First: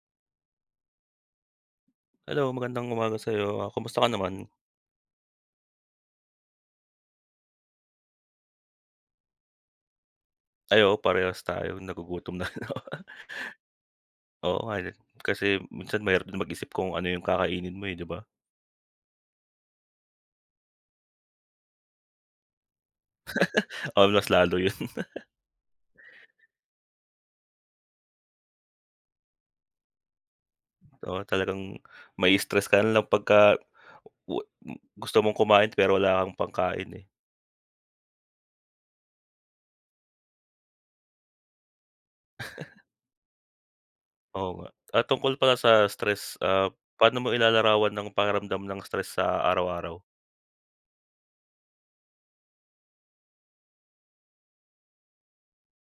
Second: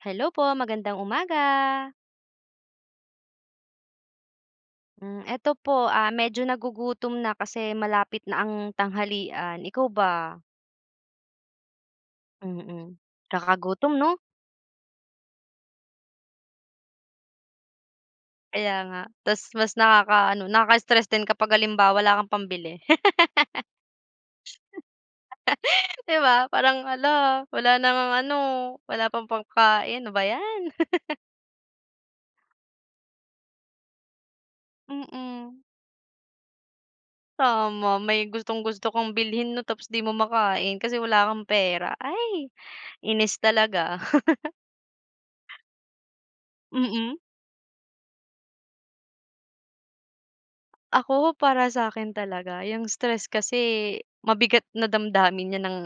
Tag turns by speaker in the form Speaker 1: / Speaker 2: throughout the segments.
Speaker 1: Hello po, magandang umaga.
Speaker 2: Hello, magandang umaga sa'yo, ah, kumusta ka naman?
Speaker 1: Hmm, eto po, ah, medyo nagugutom na kasi malapit na ang tanghalian. Ikaw ba?
Speaker 2: Ay, oo, parehas tayo. Nagugutom na rin ako.
Speaker 1: Mm, kakagutom, 'no?
Speaker 2: Oo nga eh, kasi minsan mahirap din mag-isip kung ano yung kakainin mo eh, 'di ba?
Speaker 1: Kaya nga, tapos mas nakakaano, nakaka-stress din kapag halimbawa wala kang pambili.
Speaker 2: Oo, mas lalo yun.
Speaker 1: Di ba, parang hala, wala na ngang ano, wala pang pagkain. Ano ba yan.
Speaker 2: Oo, talagang mai-stress ka nalang pagka wa m gusto mong
Speaker 1: Mm.
Speaker 2: kumain pero wala kang pangkain eh.
Speaker 1: Tama, may gustong-gusto kang bilhin, 'no, tapos di mo makain kasi wala kang pera. Ay, inis talaga.
Speaker 2: Oo nga. Ah, tungkol pala sa stress, ah,
Speaker 1: Mm.
Speaker 2: paano mo ilalarawan ng pakiramdam ng stress sa araw-araw?
Speaker 1: Ako, para sakin talaga yung stress kasi mabigat na damdamin niyan ng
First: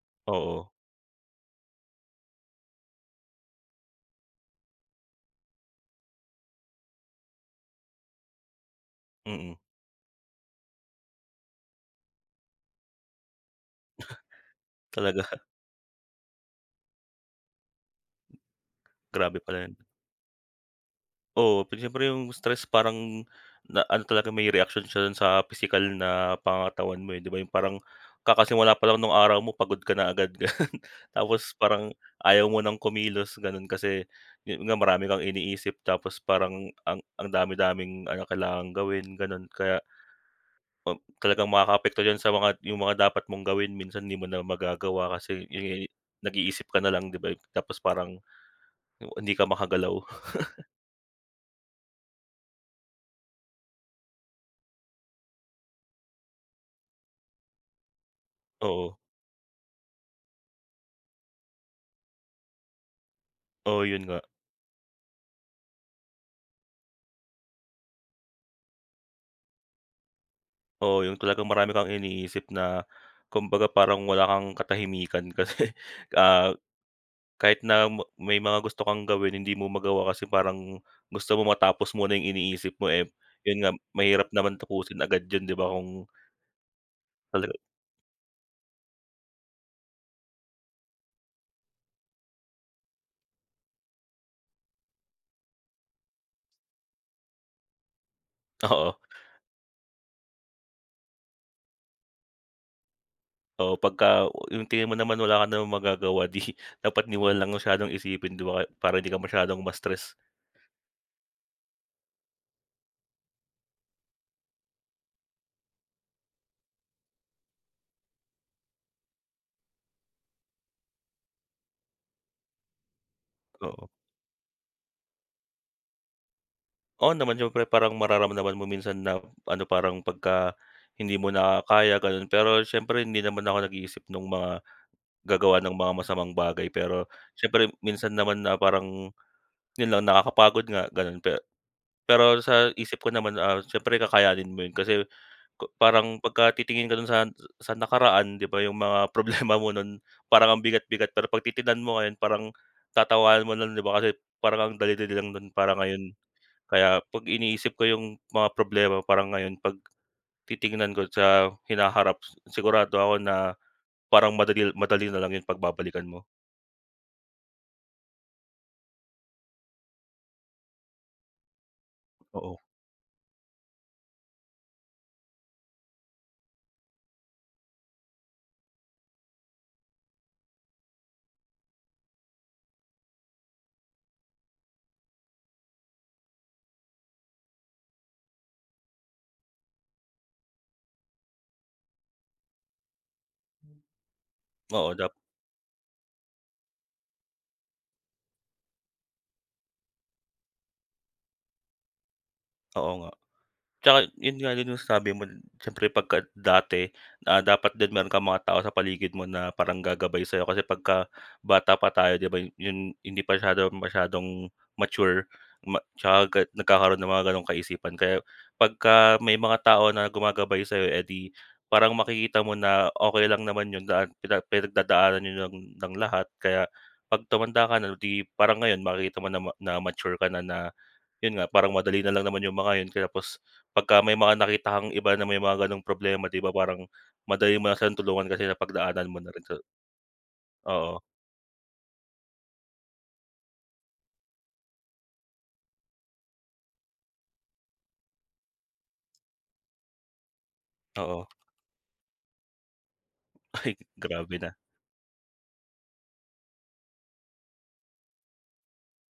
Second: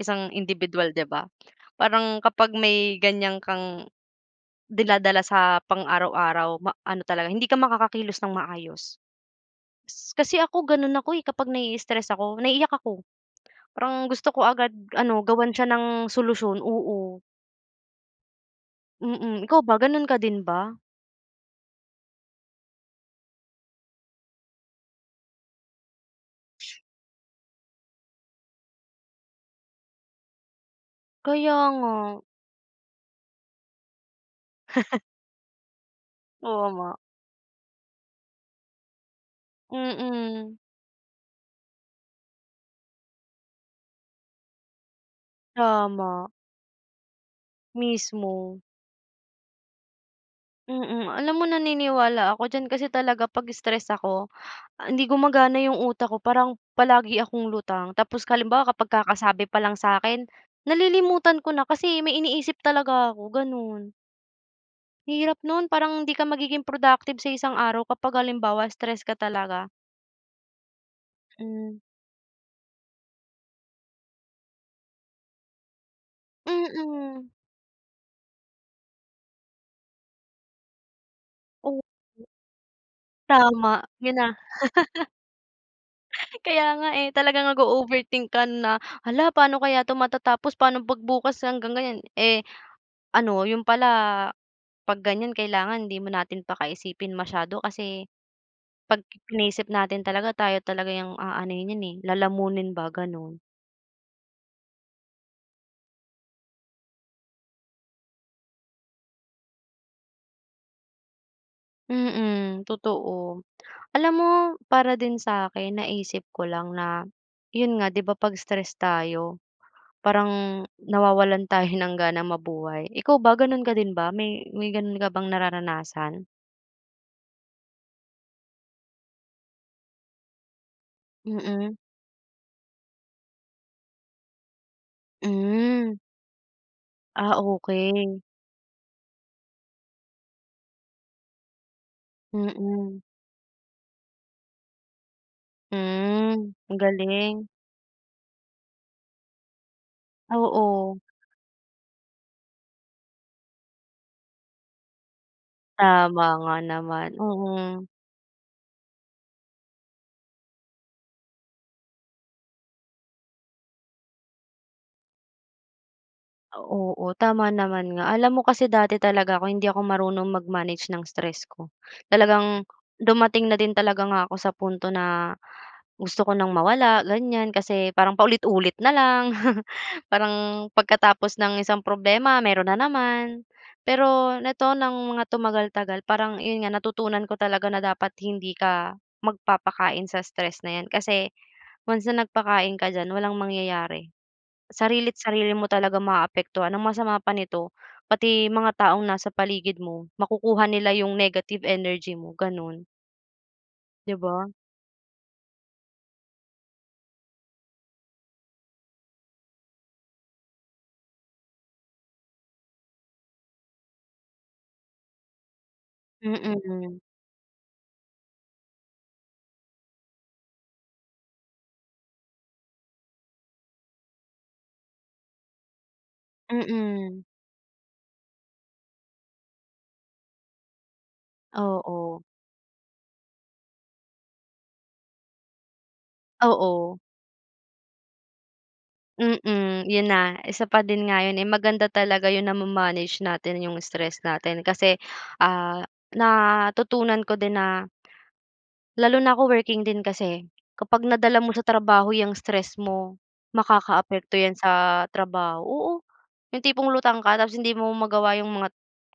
Speaker 1: isang
Speaker 2: Oo.
Speaker 1: indibidwal, di ba? Parang kapag may ganiyan kang dinadala sa pang araw-araw ma ano talaga, hindi ka makakakilos ng maayos.
Speaker 2: Mm.
Speaker 1: Kasi ako ganun ako eh kapag naiistres ako, naiiyak ako, parang gusto ko agad ano,
Speaker 2: Talaga?
Speaker 1: gawan siya ng solusyon, oo.
Speaker 2: Grabe
Speaker 1: Mm,
Speaker 2: pala
Speaker 1: ikaw
Speaker 2: yun.
Speaker 1: ba, gano'n ka din ba?
Speaker 2: Oo, pero siyempre yung stress parang naano talaga, may reaksyon siya sa pisikal na pangangatawan mo eh, 'di ba, yung parang kakasimula pa lang ng araw mo pagod ka na agad, ganun.
Speaker 1: Kaya
Speaker 2: Tapos parang
Speaker 1: nga.
Speaker 2: ayaw mo ng kumilos ganun kasi, yun nga, marami kang iniisip tapos
Speaker 1: Oo
Speaker 2: parang
Speaker 1: nga.
Speaker 2: ang ang dami-daming ano kailangang gawin ganun. Kaya
Speaker 1: Mm.
Speaker 2: talagang makakaapekto yan sa mga yung mga dapat mong gawin minsan hindi mo na magagawa kasi, yun nga, yung
Speaker 1: Tama.
Speaker 2: nag-iisip ka nalang, di ba, tapos parang
Speaker 1: Mismo.
Speaker 2: hindi ka makagalaw.
Speaker 1: Mm, alam mo naniniwala ako diyan kasi talaga 'pag stress ako, hindi gumagana yung utak ko parang palagi akong lutang. Tapos halimbawa kapag
Speaker 2: Oo.
Speaker 1: kakasabi palang sakin, nalilimutan ko na kasi may iniisip talaga ako,
Speaker 2: Oo,
Speaker 1: ganu'n.
Speaker 2: yun nga.
Speaker 1: Hirap nun, parang hindi ka magiging productive sa isang araw kapag halimbawa stress ka talaga.
Speaker 2: Oo, yung talagang marami
Speaker 1: Hmm.
Speaker 2: kang iniisip na kumbaga parang wala kang katahimikan kasi, ah,
Speaker 1: Mm.
Speaker 2: kahit na may mga gusto kang gawin, hindi mo magawa kasi parang gusto mo
Speaker 1: Oo.
Speaker 2: matapos muna yung iniisip mo eh, yun nga,
Speaker 1: Tama, yun
Speaker 2: mahirap
Speaker 1: na.
Speaker 2: naman tapusin agad yun, di ba, kung
Speaker 1: Kaya nga eh, talaga
Speaker 2: Hello.
Speaker 1: nag-o-overthink ka na, "Hala, paano kaya 'to matatapos, paano 'pag bukas hanggang ngayon" Eh, ano, yun pala, 'pag ganiyan, kailangan hindi na natin pakaisipin masyado kasi
Speaker 2: Oo.
Speaker 1: 'pag iniisip natin talaga tayo talaga yung aanuhin niyan eh, lalamunin ba, ganun.
Speaker 2: Oo, pagka yung tingin mo naman wala ka namang magagawa, di dapat di mo nalang masyadong isipin, di ba, para di ka masyadong ma-stress.
Speaker 1: Mm, totoo. Alam mo para din sa akin naisip ko lang na, 'yon nga, 'di ba 'pag stress tayo parang nawawalan tayo ng ganang mabuhay. Ikaw ba, gano'n ka
Speaker 2: Oo.
Speaker 1: din ba, may may gano'n ka bang nararanasan?
Speaker 2: Oo naman, siyempre. Parang mararamdaman mo minsan na ano parang pagka hindi mo na
Speaker 1: Mm.
Speaker 2: kaya, gano'n. Pero siyempre hindi naman ako nag-iisip no'ng mga gagawa ng mga
Speaker 1: Hmm.
Speaker 2: masamang bagay. Pero
Speaker 1: Ah,
Speaker 2: siyempre minsan
Speaker 1: okey.
Speaker 2: naman na parang, 'yon lang, nakakapagod nga, gano'n. Pe pero sa
Speaker 1: Mm.
Speaker 2: isip ko naman siyempre kakayanin mo 'yon kasi parang pagka
Speaker 1: Hmm, ang
Speaker 2: titingin ka do'n sa
Speaker 1: galing.
Speaker 2: sa nakaraan, 'di ba, yung mga problema mo no'n parang ang
Speaker 1: Oo.
Speaker 2: bigat-bigat. Pero 'pag titignan mo ngayon parang tatawanan mo nalang, 'di ba, kasi parang ang dali-dali lang no'n para ngayon.
Speaker 1: Tama nga
Speaker 2: Kaya
Speaker 1: naman,
Speaker 2: 'pag iniisip
Speaker 1: oo.
Speaker 2: ko yung mga problema parang ngayon 'pag titingnan ko sa hinaharap sigurado ako na parang madali madali nalang yun 'pag babalikan mo.
Speaker 1: Oo, tama naman nga. Alam mo kasi dati talaga ako, hindi ako marunong mag-manage ng stress ko,
Speaker 2: Oo.
Speaker 1: talagang dumating na din talaga nga ako sa punto na gusto ko nang mawala, ganiyan. Kasi parang paulit-ulit nalang, parang pagkatapos ng isang problema meron na naman. Pero nito, ng mga tumagal-tagal parang, 'yon nga, natutunan ko talaga na dapat hindi ka magpapakain sa stress na 'yan kasi once na nagpakain ka diyan walang mangyayari,
Speaker 2: Oo, dap
Speaker 1: sarili't sarili mo talaga maaapektuhan. Ang masama pa nito, pati mga taong nasa paligid mo makukuha nila yung negative energy mo, ganun.
Speaker 2: Oo nga. Tsaka
Speaker 1: Di
Speaker 2: 'yon
Speaker 1: ba?
Speaker 2: nga din yung sabi mo siyempre pagka dati na dapat din meron kang mga tao sa paligid mo na parang gagabay sa'yo. Kasi pagka bata pa tayo, 'di ba, yu yun, hindi pa syadong masyadong mature ma tsaka nagkakaroon
Speaker 1: Mm.
Speaker 2: ng mga gano'ng kaisipan. Kaya pagka may mga tao na gumagabay sa'yo, eh 'di, parang makikita mo na okey lang naman 'yon, lahat pinag pinagdadaanan yun ng lahat kaya
Speaker 1: Mm.
Speaker 2: 'pag tumanda ka na 'di, parang ngayon, makikita mo na na mature ka na na, yun nga, parang madali na
Speaker 1: Oo.
Speaker 2: lang naman yung mga yun kaya pos pagka may mga nakita kang iba na may mga gano'ng problema, di ba, parang
Speaker 1: Oo.
Speaker 2: madali mo na siyang tulungan kasi sa pagdaanan mo na rin sa
Speaker 1: Mm, 'yon na, isa pa
Speaker 2: oo.
Speaker 1: din nga yun eh. Maganda talaga 'yon na ma-manage natin yung stress natin. Kasi, ah, natutunan ko din na lalo na ako, working din kasi, kapag
Speaker 2: Oo.
Speaker 1: nadala mo sa trabaho 'yang stress mo
Speaker 2: Ay, grabe
Speaker 1: makakaapekto 'yan
Speaker 2: na.
Speaker 1: sa trabaho, oo, yung tipong lutang ka tapos hindi mo magawa yung mga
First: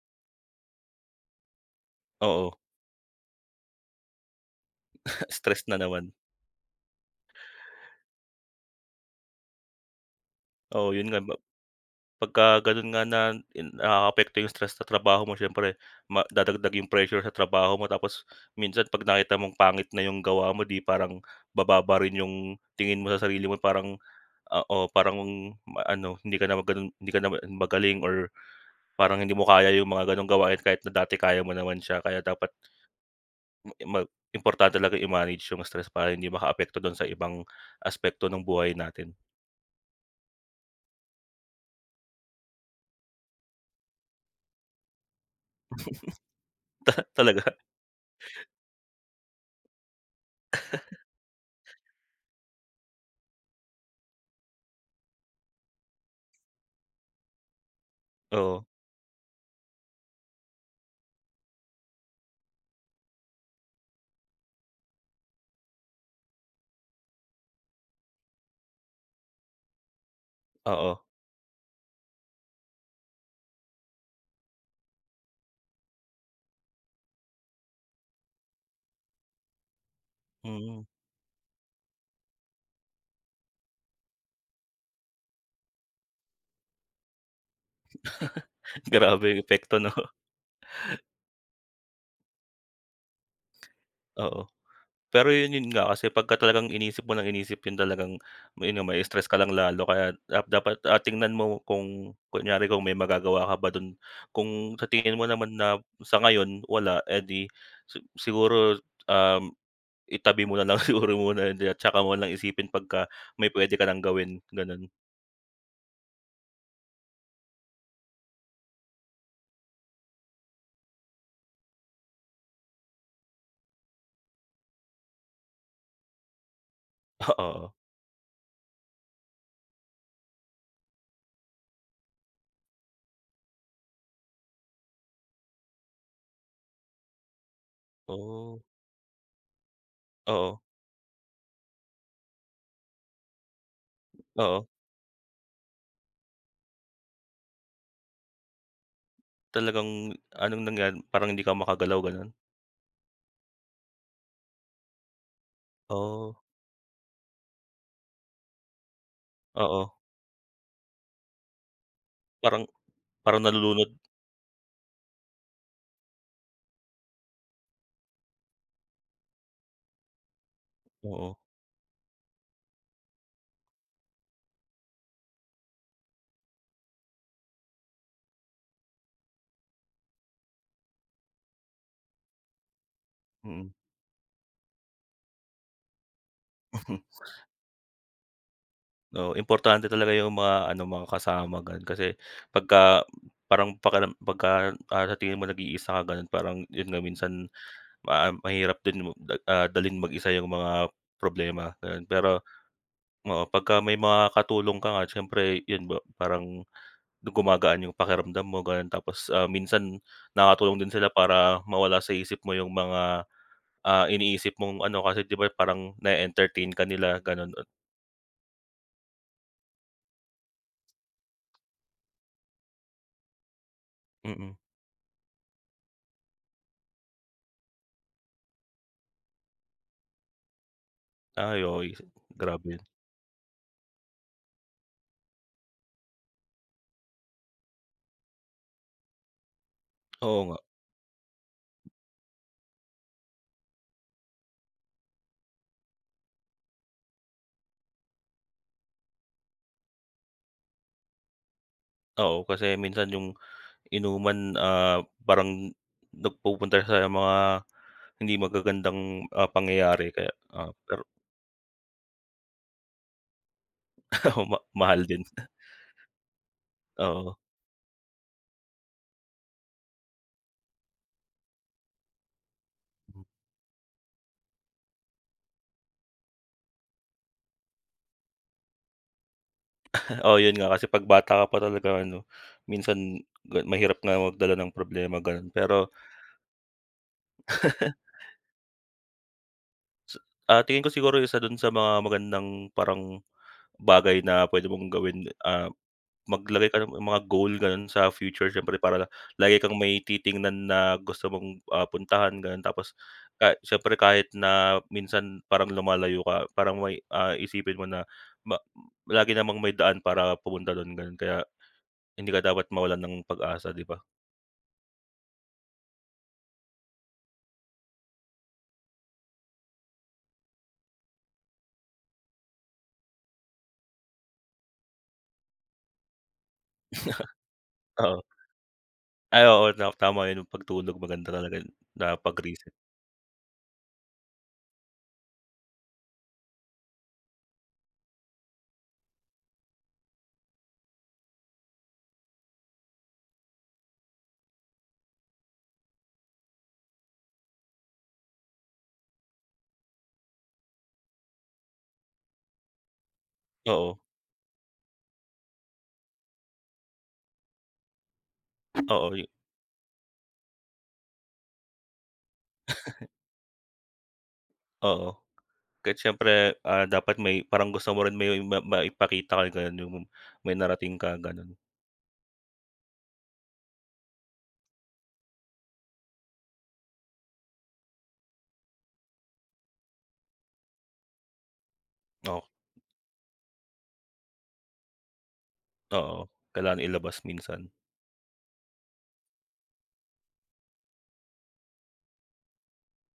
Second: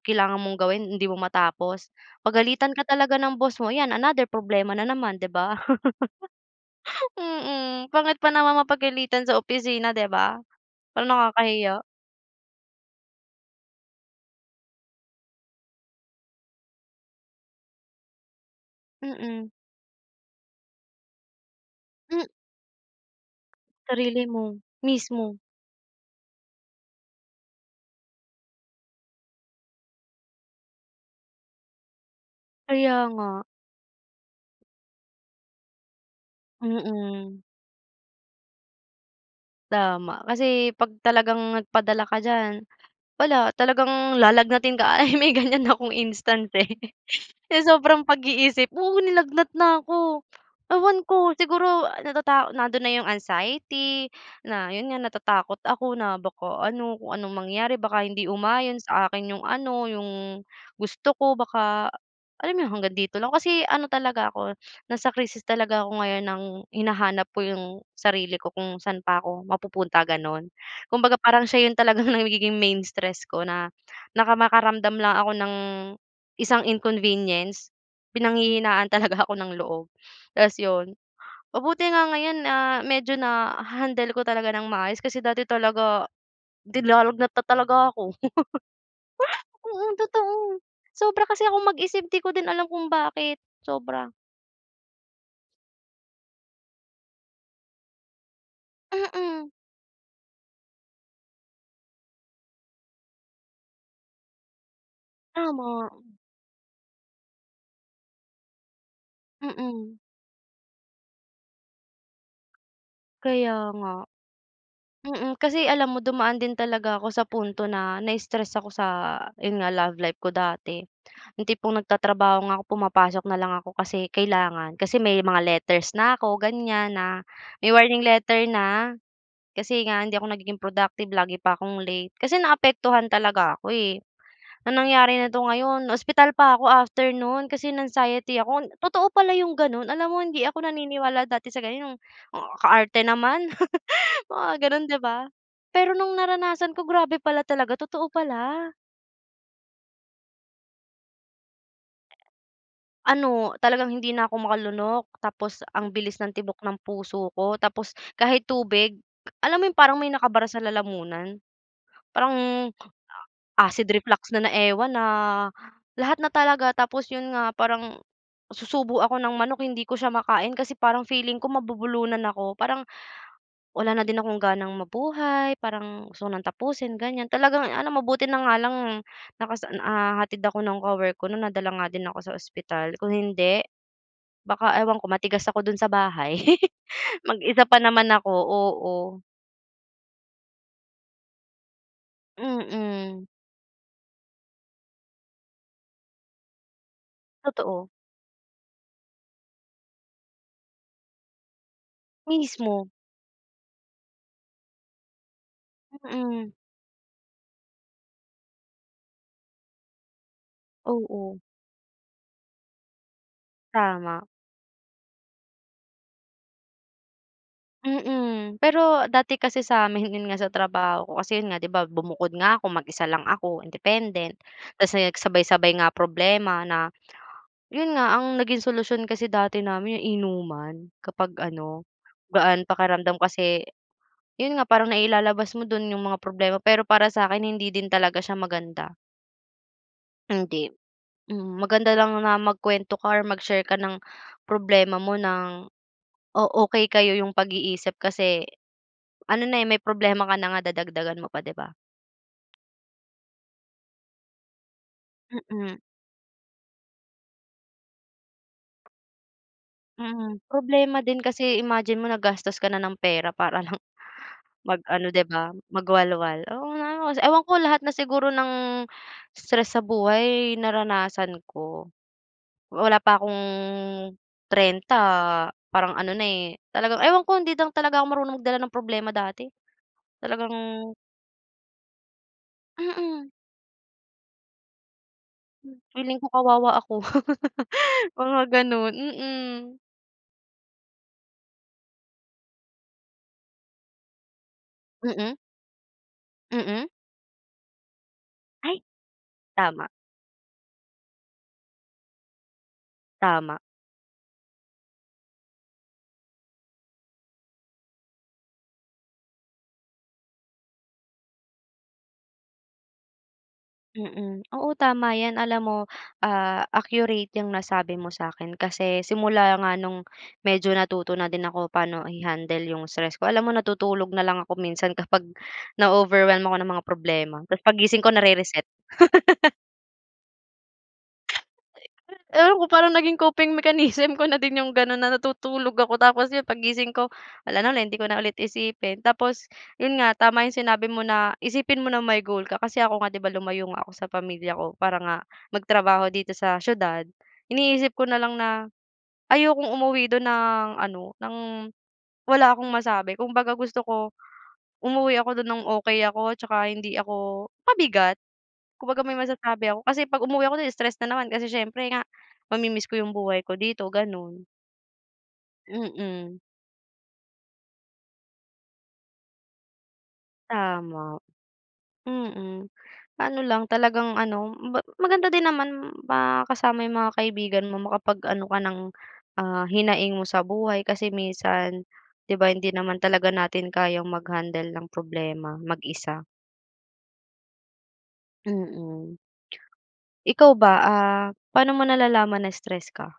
Speaker 1: kailangan mong gawin. Hindi mo matapos,
Speaker 2: Oo.
Speaker 1: pagalitan ka talaga ng boss mo, 'yan another problema na naman, 'di ba?
Speaker 2: Stress na naman.
Speaker 1: Mm, pangit pa naman mapagalitan sa opisina, 'di ba,
Speaker 2: Oo, yun
Speaker 1: parang
Speaker 2: nga, ba
Speaker 1: nakakahiya.
Speaker 2: pagka ganun nga na nakaapekto yung stress sa trabaho mo siyempre madadagdag yung pressure sa trabaho mo. Tapos minsan 'pag nakita
Speaker 1: Mm.
Speaker 2: mong pangit na yung gawa mo di parang bababa rin
Speaker 1: Hmm,
Speaker 2: yung tingin mo sa sarili mo parang,
Speaker 1: sarili mo,
Speaker 2: ah, oo, parang
Speaker 1: mismo.
Speaker 2: maano, ah, hindi ka naman ganun hindi ka na ma magaling or parang hindi mo kaya yung mga gano'ng gawain kahit na dati kaya mo naman siya. Kaya dapat
Speaker 1: Kaya nga.
Speaker 2: m mag importante talagang i-manage yung stress para hindi makaapekto dun sa ibang
Speaker 1: Mm.
Speaker 2: aspekto ng buhay natin.
Speaker 1: Tama. Kasi 'pag talagang nagpadala ka diyan, wala, talagang lalagnatin ka. Ay, may ganyan akong instance eh,
Speaker 2: Talaga.
Speaker 1: sa sobrang pag-iisip, oo, nilagnat na ko. Ewan ko, siguro natata nandun na yung anxiety na, yun nga, natatakot ako na baka ano, kung anong mangyari, baka hindi
Speaker 2: Oo.
Speaker 1: umayon sa akin yung ano, yung gusto ko, baka, alam mo yun, hanggang dito lang. Kasi ano talaga ako, nasa krisis talaga ako ngayon ng hinahanap ko yung sarili ko kung saan pa ako mapupunta, gano'n.
Speaker 2: Oo.
Speaker 1: Kumbaga parang siya yun talagang nagiging main stress ko na naka makaramdam lang ako ng isang inconvenience, pinanghihinaan talaga ako ng loob. Tapos
Speaker 2: Mm.
Speaker 1: 'yon, mabuti nga ngayon, ah, medyo na-handle ko talaga ng maayos. Kasi dati talaga nilalagnat na talaga ako.
Speaker 2: Grabe yung epekto, 'no?
Speaker 1: Mm, totoo sobra kasi akong mag-isip. Di ko din alam kung bakit, sobra.
Speaker 2: Oo, pero 'yon, 'yon nga, kasi pagka ka talagang iniisip mo ng iniisip 'yon talagang mai-stress ka
Speaker 1: Mm.
Speaker 2: lang lalo kaya, ah, dapat tingnan mo kung kunyari kung may magagawa ka ba do'n. Kung sa tingin mo naman na
Speaker 1: Tama.
Speaker 2: sa ngayon wala, eh 'di siguro, um,
Speaker 1: Mm.
Speaker 2: itabi mo nalang siguro muna, hindi, at tsaka mo na isipin pagka may
Speaker 1: Kaya
Speaker 2: puwede ka ng
Speaker 1: nga.
Speaker 2: gawin, gano'n.
Speaker 1: Mm, kasi alam mo dumaan din talaga ako sa punto na na-stress ako sa, 'yon nga, love life ko dati. Yung tipong nagtatrabaho nga ako, pumapasok nalang ako kasi kailangan. Kasi may mga letters na ako, ganiyan, na may
Speaker 2: Oo.
Speaker 1: warning letter na. Kasi nga hindi ako nagiging productive, lagi pa akong late. Kasi naapektuhan talaga ako eh. Ang nangyari na 'to ngayon, ospital pa ako after no'n, kasi na anxiety
Speaker 2: Oh.
Speaker 1: ako. Totoo pala yung gano'n. Alam mo hindi
Speaker 2: Oo.
Speaker 1: ako naniniwala dati sa ganun, kaarte naman, mga
Speaker 2: Oo.
Speaker 1: gano'n, di ba? Pero nung naranasan ko, grabe pala talaga. Totoo pala.
Speaker 2: Talagang anong nangyari, parang hindi ka makagalaw, ganun?
Speaker 1: Ano talagang hindi na ako makalunok, tapos ang bilis ng
Speaker 2: Oh.
Speaker 1: tibok ng puso ko, tapos kahit tubig, alam mo yung
Speaker 2: Oo.
Speaker 1: parang may nakabara sa lalamunan, parang
Speaker 2: Parang parang
Speaker 1: acid
Speaker 2: nalulunod?
Speaker 1: reflux na na ewan, na lahat na talaga. Tapos, yun nga, parang susubo ako ng manok hindi ko siya makain kasi parang
Speaker 2: Oo.
Speaker 1: feeling ko mabubulunan ako. Parang wala na din akong ganang mabuhay, parang gusto ko ng tapusin, ganiyan, talagang ano, mabuti na nga lang nakasa, ah, hatid ako ng kawork ko no'n, nadala nga din ako sa ospital, kung hindi,
Speaker 2: Mm.
Speaker 1: baka ewan ko matigas ako do'n sa bahay mag-isa pa naman ako, oo.
Speaker 2: Oo, importante talaga yung mga ano, mga kasama, ganun. Kasi pagka
Speaker 1: Mm.
Speaker 2: parang pakiram pagka, ah, sa tingin mo nag-iisa ka, ganun, parang, yun nga, minsan
Speaker 1: Totoo.
Speaker 2: ma mahirap din, ah, dalhin mag-isa yung mga problema, gano'n. Pero,
Speaker 1: Mismo.
Speaker 2: oo, pagka may mga katulong ka nga siyempre, 'yon ba,
Speaker 1: Mm.
Speaker 2: parang gumagaan yung pakiramdam mo gano'n. Tapos, ah, minsan nakatulong din sila
Speaker 1: Oo.
Speaker 2: para mawala sa isip mo yung mga, ah,
Speaker 1: Tama.
Speaker 2: iniisip mong ano, kasi 'di ba parang nae-entertain ka nila, gano'n. Ah
Speaker 1: Mm, pero dati kasi sa amin, yun nga, sa trabaho ko kasi, yun nga, 'di ba, bumukod nga ako, mag-isa lang ako, independent.
Speaker 2: Mm.
Speaker 1: Tapos, yun, sabay-sabay nga problema na, yun nga, ang naging solusyon kasi dati namin, inuman, kapag
Speaker 2: Ay,
Speaker 1: ano,
Speaker 2: okey si
Speaker 1: gaan
Speaker 2: grabe.
Speaker 1: pakiramdam kasi, yun nga, parang nailalabas mo do'n yung mga problema. Pero para sa akin, hindi din talaga siya maganda.
Speaker 2: Oo nga.
Speaker 1: Hindi, mm, maganda lang na magkuwento ka or mag-share ka ng problema mo ng o okey kayo yung pag-iisip kasi ano na eh, may problema ka na nga dadagdagan mo pa, 'di ba?
Speaker 2: Oo, kasi minsan yung inuman, ah, parang
Speaker 1: Mm.
Speaker 2: nagpupunta sa mga hindi magagandang, ah, pangyayari kaya,
Speaker 1: Mhm,
Speaker 2: ah,
Speaker 1: problema
Speaker 2: pero
Speaker 1: din kasi imagine mo naggastos ka na ng pera para lang
Speaker 2: Ma mahal
Speaker 1: mag-ano,
Speaker 2: din.
Speaker 1: 'di ba, mag-walwal, oo nga, os
Speaker 2: Oo.
Speaker 1: ewan ko lahat na siguro ng stress sa buhay naranasan ko. Wala pa akong 30 parang ano na eh, talagang ewan ko, hindi lang talaga ako marunong magdala ng problema dati.
Speaker 2: Oo,
Speaker 1: Talagang
Speaker 2: yun nga, kasi 'pag bata ka pa talaga ano, minsan
Speaker 1: Mm.
Speaker 2: mahirap nga magdala ng problema, ganun. Pero
Speaker 1: Feeling ko kawawa ako, mga ganun, mm.
Speaker 2: Sa, ah, tingin ko siguro isa dun sa mga magandang parang bagay na pwede mong gawin,
Speaker 1: Mm.
Speaker 2: ah, maglagay ka
Speaker 1: Mm.
Speaker 2: ng mga goal ganun sa future siyempre
Speaker 1: Ay.
Speaker 2: para lagi kang
Speaker 1: Tama.
Speaker 2: may titingnan na gusto mong, ah, puntahan, ganun. Tapos
Speaker 1: Tama.
Speaker 2: siyempre kahit na minsan parang lumalayo ka parang may, ah, isipin mo na ma lagi namang may daan para pumunta dun, ganun. Kaya hindi ka dapat mawalan ng pag-asa, di ba?
Speaker 1: Mm. Oo, tama 'yan. Alam mo, ah, accurate 'yang nasabi mo sa'kin kasi simula nga no'ng medyo natuto na din ako paano i-handle yung stress ko, alam mo natutulog na lang ako minsan kapag na-overwhelm ako ng mga problema tapos paggising ko
Speaker 2: Oo.
Speaker 1: nare-reset.
Speaker 2: Ay, oo, tam tama yung pagtulog maganda talaga yun na
Speaker 1: [unintelligible] Ewan ko,
Speaker 2: pag-reset.
Speaker 1: parang naging coping mechanism ko na din yung gano'n, na natutulog ako, tapos 'yon paggising ko wala na ulit, hindi ko na ulit isipin. Tapos, yun nga, tama yung sinabi mo na isipin mo na may goal ka kasi ako nga, 'di ba, lumayo nga ako sa pamilya ko para nga magtrabaho dito sa siyudad, iniisip ko nalang na ayokong umuwi do'n ng ano, ng wala akong masabi. Kung baga gusto
Speaker 2: Oo.
Speaker 1: ko umuwi ako do'n ng okey ako at saka hindi ako pabigat. Kumbaga may
Speaker 2: Oo.
Speaker 1: masasabi ako. Kasi 'pag umuwi ako do'n stress na naman kasi siyempre nga mami-miss ko yung buhay ko dito, gano'n.
Speaker 2: Oo. Kahit
Speaker 1: Mm.
Speaker 2: siyempre, ah, dapat may parang gusto mo rin may ma maipakita ka [unintelligible] may narating ka,
Speaker 1: Tama.
Speaker 2: gano'n.
Speaker 1: Mm. Ano lang, talagang ano, ma maganda din naman makasama yung mga kaibigan mo, makapag-ano ka ng, ah, hinaing mo sa buhay. Kasi minsan, 'di
Speaker 2: Oo.
Speaker 1: ba, hindi naman talaga natin kayang mag-handle ng problema mag-isa.
Speaker 2: Oo, kailangan ilabas minsan.
Speaker 1: Mm, ikaw ba, ah, paano mo nalalaman na stress ka?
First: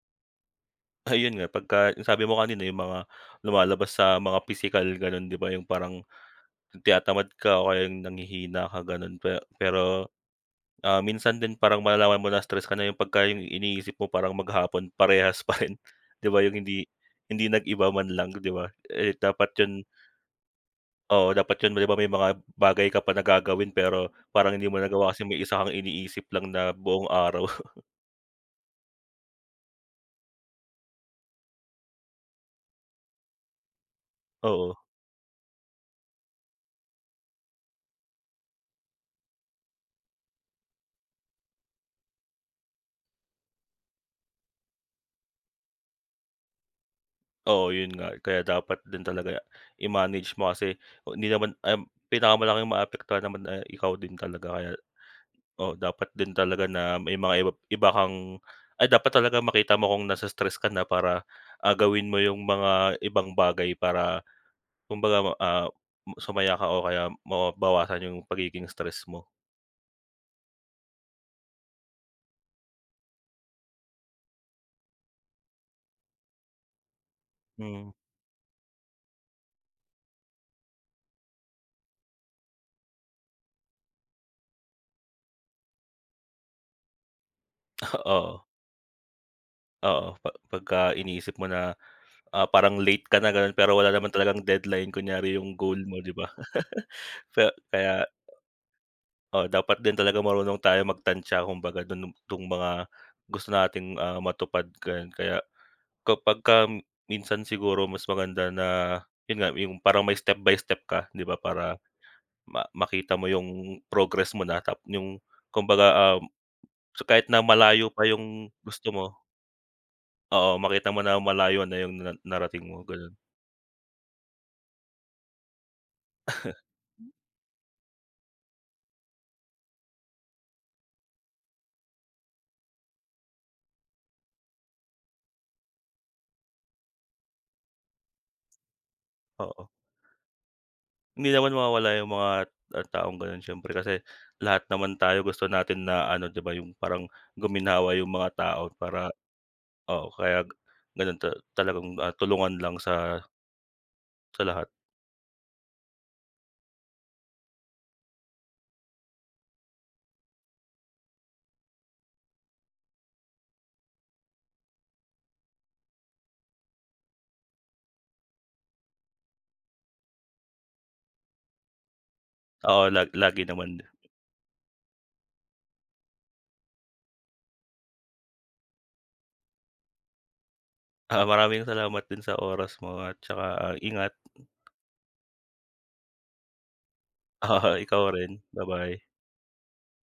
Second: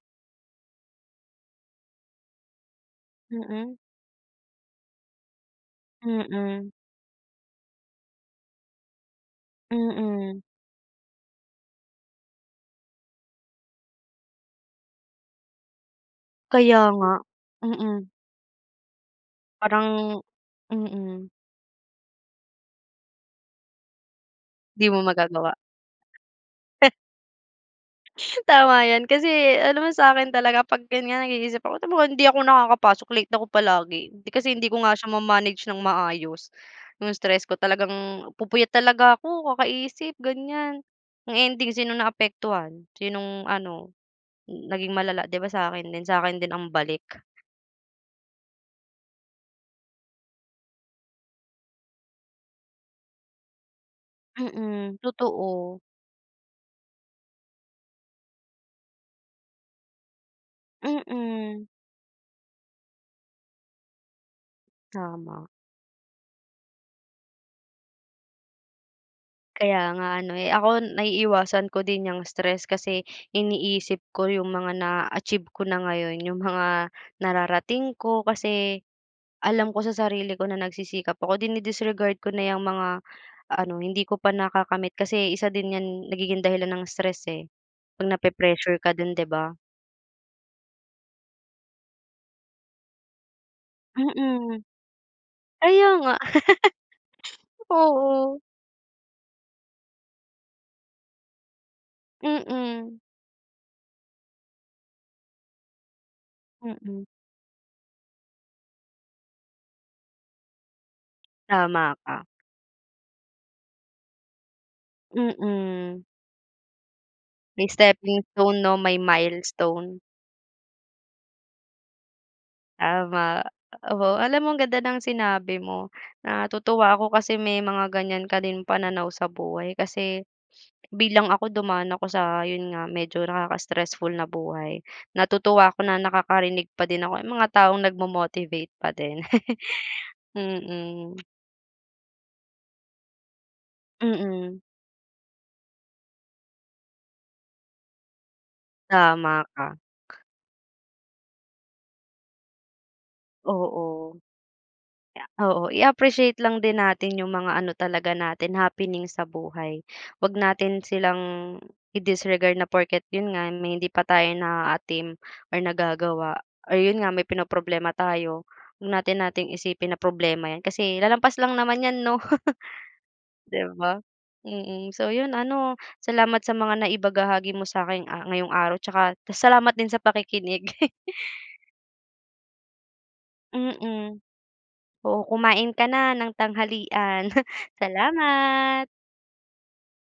Speaker 2: Ayun nga, pagka yung sabi mo kanina yung mga
Speaker 1: Mm.
Speaker 2: lumalabas sa mga pisikal, gano'n, 'di ba, yung parang
Speaker 1: Mm.
Speaker 2: tinatamad ka o kaya nanghihina ka, gano'n. Pe pero,
Speaker 1: Mm.
Speaker 2: ah, minsan din parang malalaman mo na stress ka na pagka yung iniisip mo parang maghapon parehas pa rin, 'di ba, yung
Speaker 1: Kaya
Speaker 2: hindi
Speaker 1: nga,
Speaker 2: hindi nag-iba
Speaker 1: mm.
Speaker 2: man lang, 'di ba? Eh dapat 'yon,
Speaker 1: Parang mm.
Speaker 2: oo, dapat yun, di ba, may mga bagay ka pa na gagawin pero parang hindi mo
Speaker 1: Di mo
Speaker 2: nagawa kasi may
Speaker 1: magagawa.
Speaker 2: isa kang iniisip lang na buong araw.
Speaker 1: Tama 'yan, kasi alam mo sa akin talaga 'pag ganiyan nag-iisip ako, hindi ako nakakapasok. Late ako palagi kasi hindi
Speaker 2: Oo.
Speaker 1: ko nga siya ma-manage ng maayos, yung stress ko talagang pupuyat talaga ako kakaisip, ganiyan. Ang ending sinong naaapektuhan, sinong ano, naging malala, 'di ba, sa akin din? Sa akin din ang balik?
Speaker 2: Oo, yun nga, kaya dapat din talaga i-manage mo kasi hindi naman, um, pinakamalaking maapektuhan naman eh ikaw din talaga. Kaya,
Speaker 1: Mm,
Speaker 2: oo,
Speaker 1: totoo.
Speaker 2: dapat din talaga na may mga ib iba kang ay, dapat talagang makita mo kung nai-stress ka na para,
Speaker 1: Mm.
Speaker 2: ah, gawin mo yung mga ibang bagay para kumbaga,
Speaker 1: Tama.
Speaker 2: ah, sumaya ka o kaya mawa mabawasan yung pagiging stress mo.
Speaker 1: Kaya nga ano. Eh ako, naiiwasan ko din 'yang stress kasi iniisip ko yung mga naa-achieve ko na ngayon, yung mga
Speaker 2: Mm.
Speaker 1: nararating ko. Kasi alam ko sa sarili ko na nagsisikap ako, dine-disregard ko na 'yang mga ano, hindi ko pa nakakamit. Kasi isa din 'yan, nagiging dahilan ng stress eh, 'pag
Speaker 2: Oo.
Speaker 1: nape-pressure ka din, 'di ba?
Speaker 2: Oo, pag pagka iniisip mo na, ah, parang late ka na, ganun. Pero wala naman talagang
Speaker 1: Mm.
Speaker 2: deadline. Kunyari yung goal
Speaker 1: Kaya
Speaker 2: mo, di
Speaker 1: nga,
Speaker 2: ba? K kaya
Speaker 1: Oo.
Speaker 2: Oo, dapat din talagang marunong tayo magtantya kumbaga dun, itong mga
Speaker 1: Mm.
Speaker 2: gusto nating, ah, matupad, gano'n. Kaya kapagka
Speaker 1: Mm.
Speaker 2: minsan siguro mas maganda na, yun nga, yung parang may step by step ka, 'di ba, para
Speaker 1: Tama ka.
Speaker 2: ma makita mo yung progress mo na, yung
Speaker 1: Mm.
Speaker 2: kumbaga, um, kahit na
Speaker 1: May
Speaker 2: malayo pa
Speaker 1: stepping
Speaker 2: yung
Speaker 1: stone, 'no,
Speaker 2: gusto
Speaker 1: may
Speaker 2: mo
Speaker 1: milestone.
Speaker 2: Oo, makita mo na malayo na yung na narating mo, ganun.
Speaker 1: Tama, oo. Alam mo ang ganda ng sinabi mo. Natutuwa ako kasi may mga ganiyan ka din pananaw sa buhay kasi bilang ako dumaan ako sa, 'yon nga, medyo nakaka stressful na buhay. Natutuwa ako na nakakarinig pa din ako yung mga taong nagmo-motivate pa din,
Speaker 2: Oo.
Speaker 1: mm.
Speaker 2: Hindi naman mawawala yung mga taong ganun. Siyempre kasi
Speaker 1: Mm.
Speaker 2: lahat naman tayo gusto natin na ano, 'di ba, yung parang guminhawa yung mga tao para,
Speaker 1: Tama ka.
Speaker 2: oo, kaya gano'n ta talagang tulungan lang sa
Speaker 1: Oo,
Speaker 2: lahat.
Speaker 1: oo, i-appreciate lang din natin yung mga ano talaga natin, happening sa buhay. 'Wag natin silang i-disregard na porket, yun nga, may hindi pa tayo naaatim or nagagawa, or yun nga, may pinoproblema tayo, 'wag natin nating isipin na problema 'yan. Kasi lalampas lang naman 'yan, 'no,
Speaker 2: Oo, lag lagi
Speaker 1: 'di
Speaker 2: naman.
Speaker 1: ba, mm. So, yun, ano. Salamat sa mga naibahagi mo sa akin ngayong araw tsaka salamat din sa pakikinig.
Speaker 2: Ah, maraming salamat din sa oras mo at tsaka, ah, ingat.
Speaker 1: Mm. Oh, kumain ka na ng tanghalian.
Speaker 2: Oo, ikaw rin.
Speaker 1: Salamat.
Speaker 2: Ba-bye.